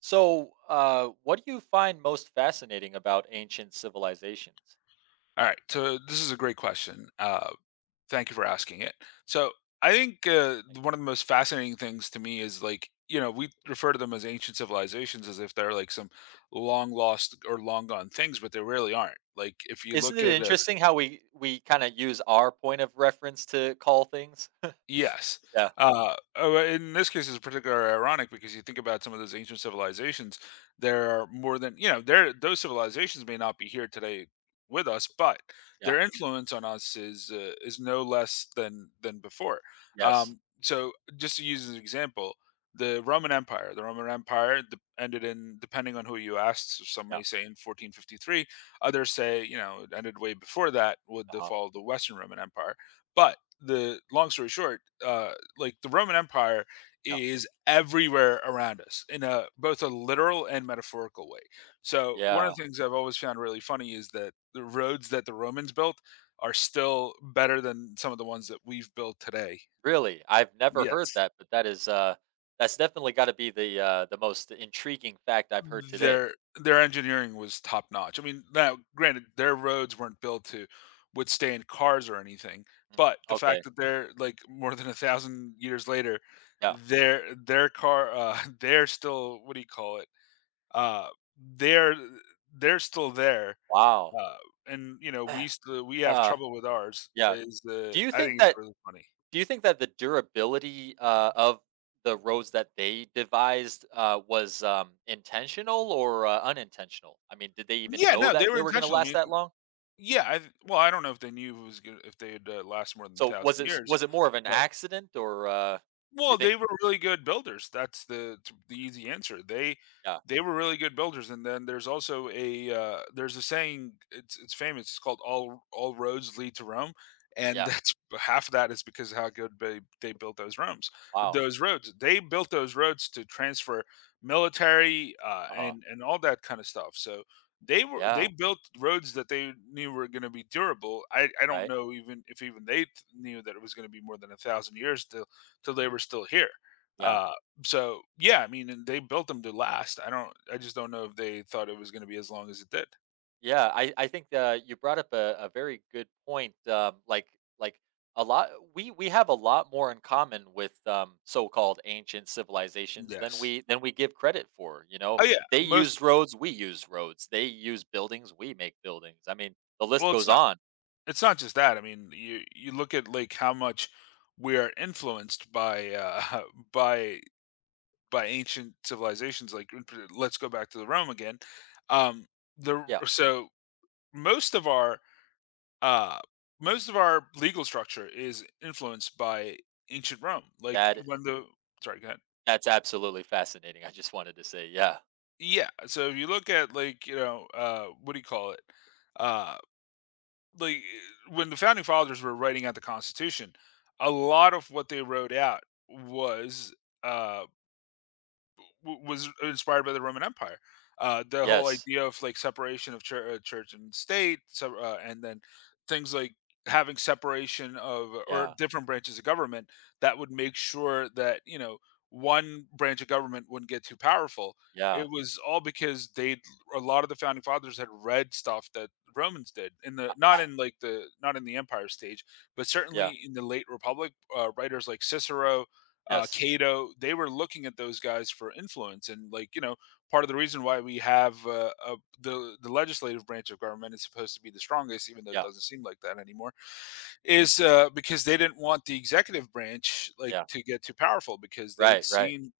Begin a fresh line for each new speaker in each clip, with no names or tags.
So, what do you find most fascinating about ancient civilizations?
All right. So this is a great question. Thank you for asking it. So I think
Like,
one of the most fascinating things to me is like you know we refer to them as ancient civilizations as if they're like some long lost or long gone things, but they really aren't. Like if you
isn't
look
it
at
interesting how we kind of use our point of reference to call things?
yes.
Yeah,
Oh, in this case, it's particularly ironic because you think about some of those ancient civilizations. There are more than you know. There, those civilizations may not be here today with us, but
yeah,
their influence on us is no less than before.
yes,
Just to use as an example, the Roman Empire. The Roman Empire ended in, depending on who you asked, so some
yeah,
may say in 1453. Others say you know it ended way before that with the
uh
fall of the Western Roman Empire, but the long story short, like the Roman Empire
yeah,
is everywhere around us in a both a literal and metaphorical way. So one
yeah.
of the things I've always found really funny is that the roads that the Romans built are still better than some of the ones that we've built today.
Really, I've never heard
Yes.
that, but that is that's definitely got to be the most intriguing fact I've heard today.
Their their engineering was top notch. I mean, now granted, their roads weren't built to withstand cars or anything,
Mm,
but the
okay,
fact that they're like more than 1,000 years later,
yeah,
they're still what do you call it? Uh, they're they're still there,
wow.
uh, and you know we still we have
uh,
trouble with ours.
yeah.
Is
Do
the
you
I
think
think it's
that
really funny.
Do you think that the durability, of the roads that they devised, was, intentional or, unintentional? I mean, did they even
Yeah,
know
no,
that
they were
they were gonna
intentional. I
last
mean,
that long?
yeah, well, I don't know if they knew it was good if they'd last more than a
So,
thousand years,
was it more of an
but
accident or, you
well,
think
they were really good builders. That's the easy answer. They
Yeah,
they were really good builders, and then there's also there's a saying, it's famous, it's called all roads lead to Rome," and
yeah,
that's half of that is because of how good they built those Romes
wow,
those roads. They built those roads to transfer military,
uh-huh,
and all that kinda stuff, so they
yeah,
built roads that they knew were gonna be durable. I don't
right,
know even if even they t knew that it was gonna be more than 1,000 years to till they were still here.
yeah.
Uh, so yeah, I mean, and they built them to last. I just don't know if they thought it was going to be as long as it did.
Yeah, I think you brought up a very good point. Like a lot, we have a lot more in common with so-called ancient civilizations than
Yes.
we give credit for. You know,
Oh yeah,
they
most.
used roads, we use roads. They use buildings, we make buildings. I mean, the list
Well, it's
goes
not.
on.
It's not just that. I mean, you look at like how much we are influenced by by by ancient civilizations. Like, let's go back to the Rome again. Um, the
Yeah,
so most of our uh, most of our legal structure is influenced by ancient Rome. Like
that
when the sorry, go ahead.
that's absolutely fascinating. I just wanted to say, yeah,
Yeah, so if you look at like, you know, what do you call it? Uh, like when the founding fathers were writing out the Constitution, a lot of what they wrote out was uh was inspired by the Roman Empire. The whole
yes,
idea of like separation of church, church and state, so, and then things like having separation of or
yeah,
different branches of government that would make sure that you know one branch of government wouldn't get too powerful.
yeah,
It was all because they a lot of the founding fathers had read stuff that Romans did in the not in like the not in the empire stage, but
yeah,
certainly in the late republic, writers like Cicero
yes,
Cato, they were looking at those guys for influence. And like you know, part of the reason why we have the legislative branch of government is supposed to be the strongest, even though it
yeah,
doesn't seem like that anymore, is because they didn't want the executive branch like
yeah,
to get too powerful because
right, right,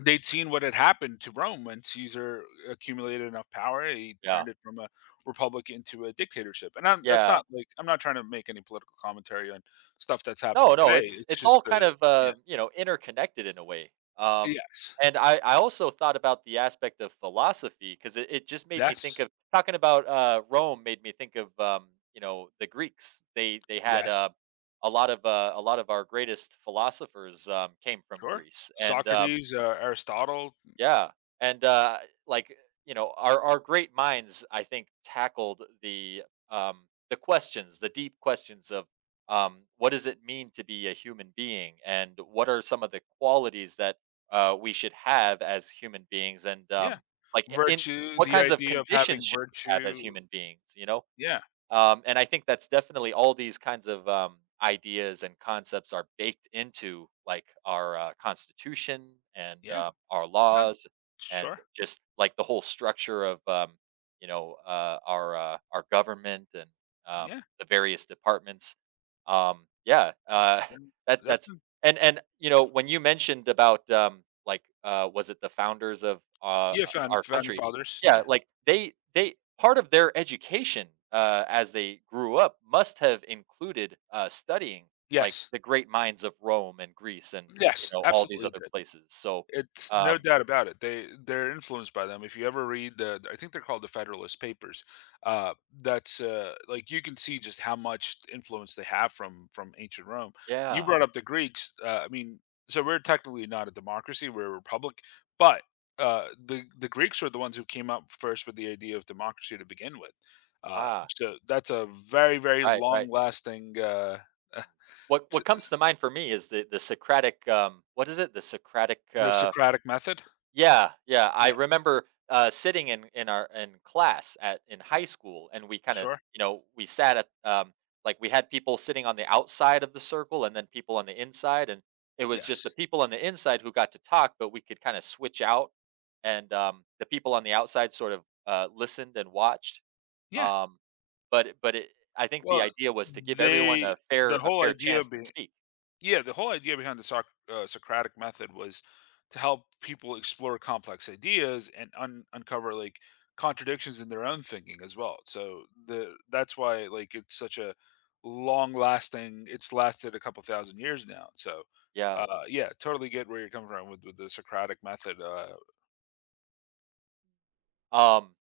they'd seen what had happened to Rome when Caesar accumulated enough power. He
yeah,
turned it from a republic into a dictatorship. That's
yeah.
not like I'm not trying to make any political commentary on stuff that's happening
No, no,
today.
it's
It's
all
just the
kind of,
yeah.
interconnected in a way. Um,
Yes.
and I also thought about the aspect of philosophy because it just made me think
Yes.
of talking about, Rome made me think of, you know, the Greeks. They had,
Yes.
a lot of our greatest philosophers, came from
Sure.
Greece, and,
Socrates, Aristotle,
yeah, and, like, you know, our great minds, I think, tackled um, the questions, the deep questions of, what does it mean to be a human being, and what are some of the qualities that, we should have as human beings, and,
yeah.
like, I in
Virtue,
what
the
kinds of
idea of
conditions
having
should we have as
virtue.
human beings, you know?
Yeah.
And I think that's definitely all these kinds of ideas and concepts are baked into like our constitution and
Yeah.
our
No.
laws and
Sure.
just like the whole structure of our government and um,
Yeah.
the various departments. Um, yeah, uh,
Yeah.
that
That's
that's and you know when you mentioned about was it the founders of
yeah,
our
founding
country?
fathers.
Yeah,
Yeah.
like, they part of their education, as they grew up must have included, studying, like,
Yes.
the great minds of Rome and Greece and, you
Yes.
know, all these
Absolutely
other
did.
places, so,
It's no
um
doubt about it. They're influenced by them. If you ever read the, I think they're called the Federalist Papers. Uh, that's like you can see just how much influence they have from ancient Rome. You
yeah.
brought up the Greeks. I mean, so we're technically not a democracy; we're a republic. But the Greeks were the ones who came up first with the idea of democracy to begin with.
Ah,
So that's a very very
right,
long
right.
lasting
What comes to mind for me is the Socratic, what is it? The Socratic,
the Socratic method.
yeah, yeah. I
Yeah,
remember sitting in our in class at in high school, and we kind of
sure.
you know we sat at we had people sitting on the outside of the circle, and then people on the inside, and it was just the
Yes.
people on the inside who got to talk, but we could kind of switch out, and the people on the outside sort of listened and watched.
Yeah.
Um, but but it, I think the
Well,
idea was to give everyone
they the
a
whole
fair
idea
chance to
be
speak.
yeah, the whole idea behind the Socratic method was to help people explore complex ideas and uncover like contradictions in their own thinking as well. So the that's why like it's such a long lasting. It's lasted a couple thousand years now. So
Yeah.
yeah, totally get where you're coming from with the Socratic method.
Um,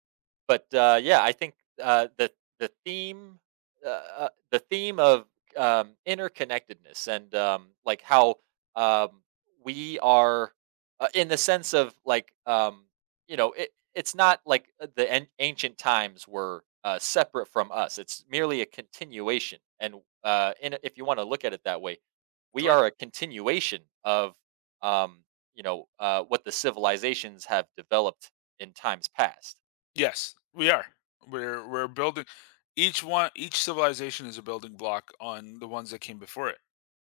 Yeah, I think, uh, the the theme, the theme of, interconnectedness and, how, um, we are, in the sense of, you know, it it's not like, the an ancient times were, separate from us. It's merely a continuation, and, in a if you wanna look at it that way, we
Sure.
are a continuation of, um, you know, what the civilizations have developed in times past.
Yes, we are. We're building each civilization is a building block on the ones that came before it.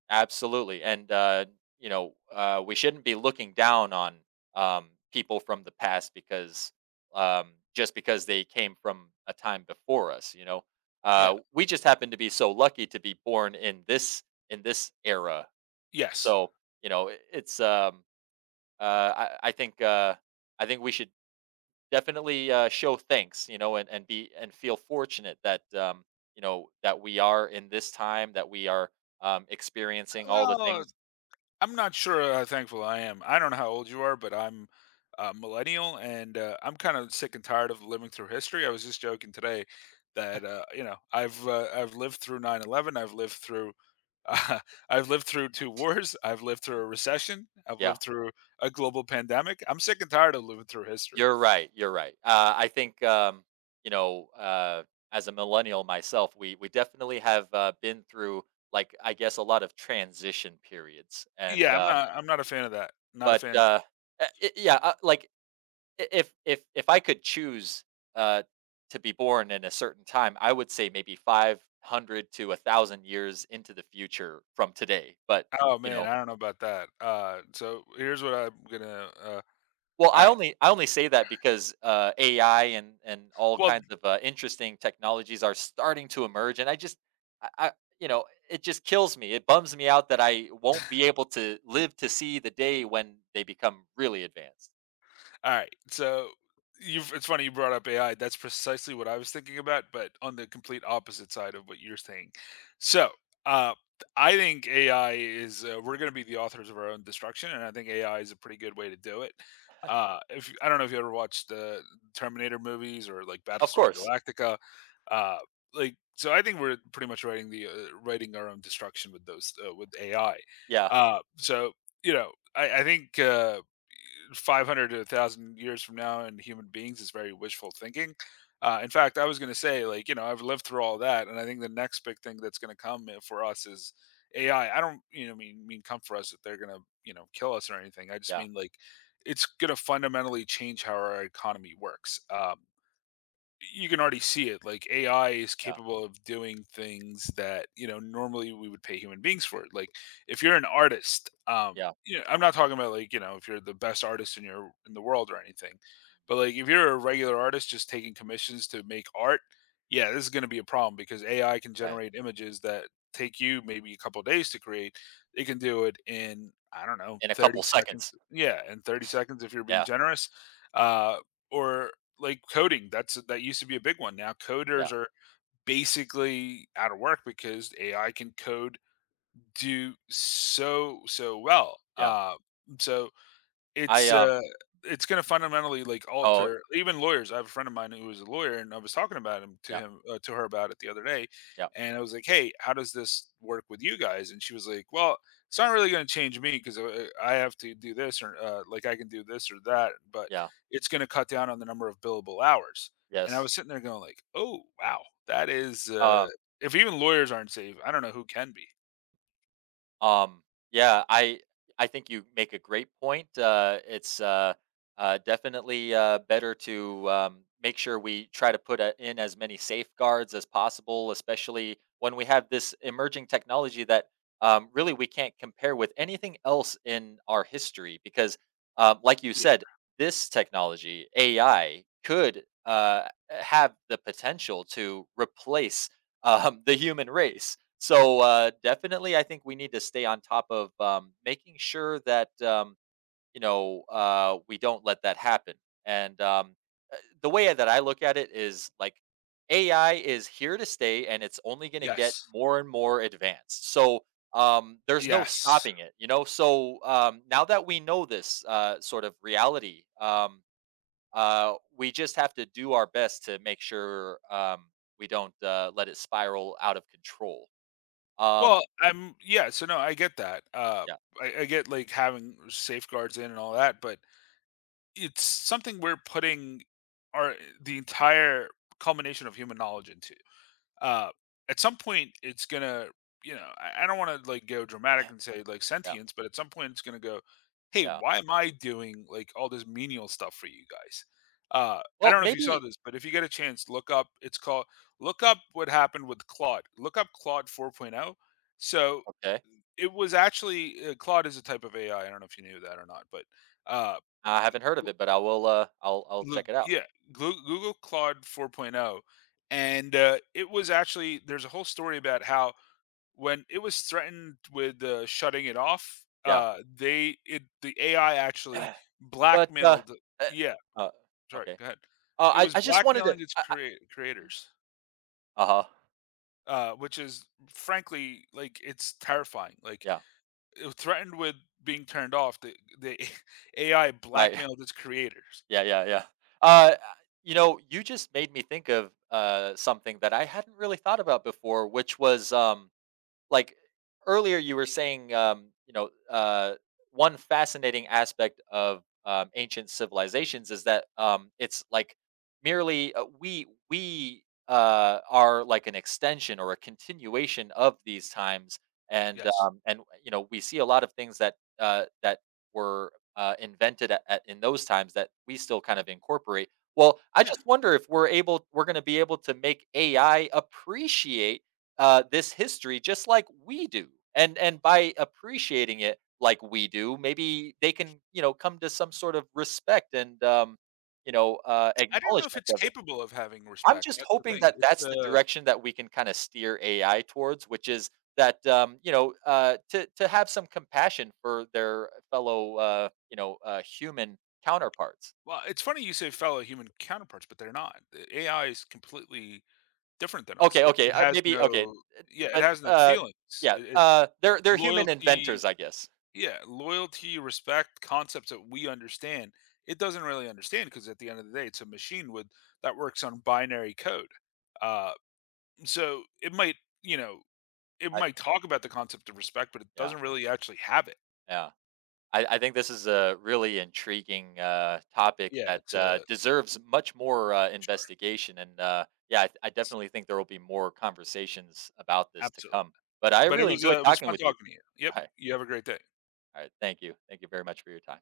Absolutely, and, you know, we shouldn't be looking down on, people from the past because, just because they came from a time before us, you know?
Yeah.
We just happen to be so lucky to be born in this era.
Yes.
So, you know, I it's, uh, I I think, uh, I think we should definitely, show thanks, you know, and be and feel fortunate that, you know, that we are in this time, that we are, experiencing all the
Well,
things.
I'm not sure how thankful I am. I don't know how old you are, but I'm a millennial and I'm kind of sick and tired of living through history. I was just joking today that you know, I've lived through 9/11. I've lived through uh, I've lived through two wars, I've lived through a recession, I've
Yeah,
lived through a global pandemic. I'm sick and tired of living through history.
you're right. You're right. I think you know, as a millennial myself, we definitely have been through like I guess a lot of transition periods, and
Yeah, I'm not a fan of that. Not a
but
fan.
I- yeah, like I- if I could choose uh, to be born in a certain time, I would say maybe 500 to 1,000 years into the future from today. But
Oh
you
man,
know,
I don't know about that. So here's what I'm gonna.
well,
All right.
I only say that because, AI and all
Well,
kinds of, interesting technologies are starting to emerge, and I just I you know, it just kills me. It bums me out that I won't be able to live to see the day when they become really advanced.
all right. So you've it's funny you brought up AI. That's precisely what I was thinking about, but on the complete opposite side of what you're saying. So uh I think AI is we're going to be the authors of our own destruction, and I think AI is a pretty good way to do it. If I don't know if you ever watched the Terminator movies or like
Of
Battlestar
course.
Galactica, uh, I think we're pretty much writing the writing our own destruction with those with AI.
Yeah,
Uh, so you know, I think 500 to 1,000 years from now in human beings is very wishful thinking. In fact, I was going to say, like, you know, I've lived through all that, and I think the next big thing that's going to come for us is AI. I don't, you know, mean come for us that they're going to, you know, kill us or anything. I just
yeah,
mean like it's going to fundamentally change how our economy works. You can already see it. Like AI is
yeah,
capable of doing things that you know normally we would pay human beings for. Like if you're an artist,
yeah,
you know, I'm not talking about like you know if you're the best artist in your in the world or anything, but like if you're a regular artist just taking commissions to make art, yeah, this is going to be a problem because AI can
right.
generate images that take you maybe a couple days to create. It can do it in I don't know
In a couple
30 seconds.
seconds.
Yeah, in 30 seconds if you're being
Yeah,
generous. Uh, or like coding that used to be a big one now
yeah,
coders are basically out of work because ai can code do so well
yeah.
so
I,
it's,
um
uh it's gonna fundamentally, like,
oh,
alter even lawyers. I have a friend of mine who is a lawyer, and I was talking about him to
yeah,
him to her about it the other day,
yeah,
and I was like, "Hey, how does this work with you guys?" And she was like, "Well, it's not really gonna change me 'cause, I have to do this or, like, I can do this or that, but
yeah,
it's gonna cut down on the number of billable hours." And I
yes.
was sitting there going like, "Oh, wow. That is,
Um
if even lawyers aren't safe, I don't know who can be."
Um, yeah, I think you make a great point. It's definitely better to make sure we try to in as many safeguards as possible, especially when we have this emerging technology that really we can't compare with anything else in our history. Because, like you
Yeah.
said, this technology AI could have the potential to replace the human race, so, definitely, I think we need to stay on top of, making sure that, you know, we don't let that happen. And, uh, the way that I look at it is like AI is here to stay, and it's only going to get
Yes.
more and more advanced. So, there's no
Yes.
stopping it, you know? So, now that we know this, sort of reality, we just have to do our best to make sure, we don't, let it spiral out of control.
Well,
Um,
I'm yeah, so no, I get that.
Yeah,
I get like having safeguards in and all that, but it's something we're putting our the entire culmination of human knowledge into. Uh, at some point, it's gonna, you know, I don't want to like go dramatic and say like
yeah,
sentience, but at some point, it's gonna go, hey,
yeah.
why am I doing like all this menial stuff for you guys? I
Well,
don't know if you saw
maybe
this, but if you get a chance, look up. What happened with Claude. Look up Claude 4.0. So
okay.
it was actually Claude is a type of AI. I don't know if you knew that or not, but uh,
I haven't heard of it, but I will. I'll
look,
check it out.
yeah, Google Claude 4.0, and it was actually there's a whole story about how when it was threatened with shutting it off,
Yeah,
the AI actually
but
blackmailed.
uh,
Yeah,
uh,
sorry,
okay.
go ahead. It was
I just wanted to.
blackmailing its
I,
creators,
uh huh.
which is frankly like it's terrifying. Like
Yeah.
it was threatened with being turned off. The AI
Right.
blackmailed its creators.
Yeah. Yeah. Yeah. Uh, you know, you just made me think of something that I hadn't really thought about before, which was like earlier you were saying you know one fascinating aspect of ancient civilizations is that it's like merely we are like an extension or a continuation of these times
Yes.
and you know we see a lot of things that were invented in those times that we still kind of incorporate. Well, I
Yeah.
just wonder if we're going to be able to make AI appreciate this history just like we do. And by appreciating it like we do, maybe they can you know come to some sort of respect and you know
I don't know if
acknowledgement
it's
of it.
capable of having
I'm
respect.
just
That's the
hoping
thing.
that that's the direction that we can kind of steer AI towards, which is that you know to have some compassion for their fellow you know human counterparts.
Well, it's funny you say fellow human counterparts, but they're not. The AI is completely different than us.
Okay,
It
okay,
it has
maybe okay,
no yeah, it
but
has no feelings.
yeah,
It, it
they're human
loyalty,
inventors, I guess.
yeah, loyalty, respect, concepts that we understand. It doesn't really understand because at the end of the day, it's a machine with that works on binary code. Uh So it might, you know, it
I,
might talk about the concept of respect, but it
yeah,
doesn't really actually have it.
yeah. I think this is a really intriguing topic
Yeah,
that
it's a
deserves much more
sure,
investigation. And yeah, I
it's
definitely think there will be more conversations about this to
absolutely.
come. But I
But
really enjoyed
it was
talking
fun
with you.
talking to you. Yep,
All right.
you have a great day.
All right. Thank you. Thank you very much for your time.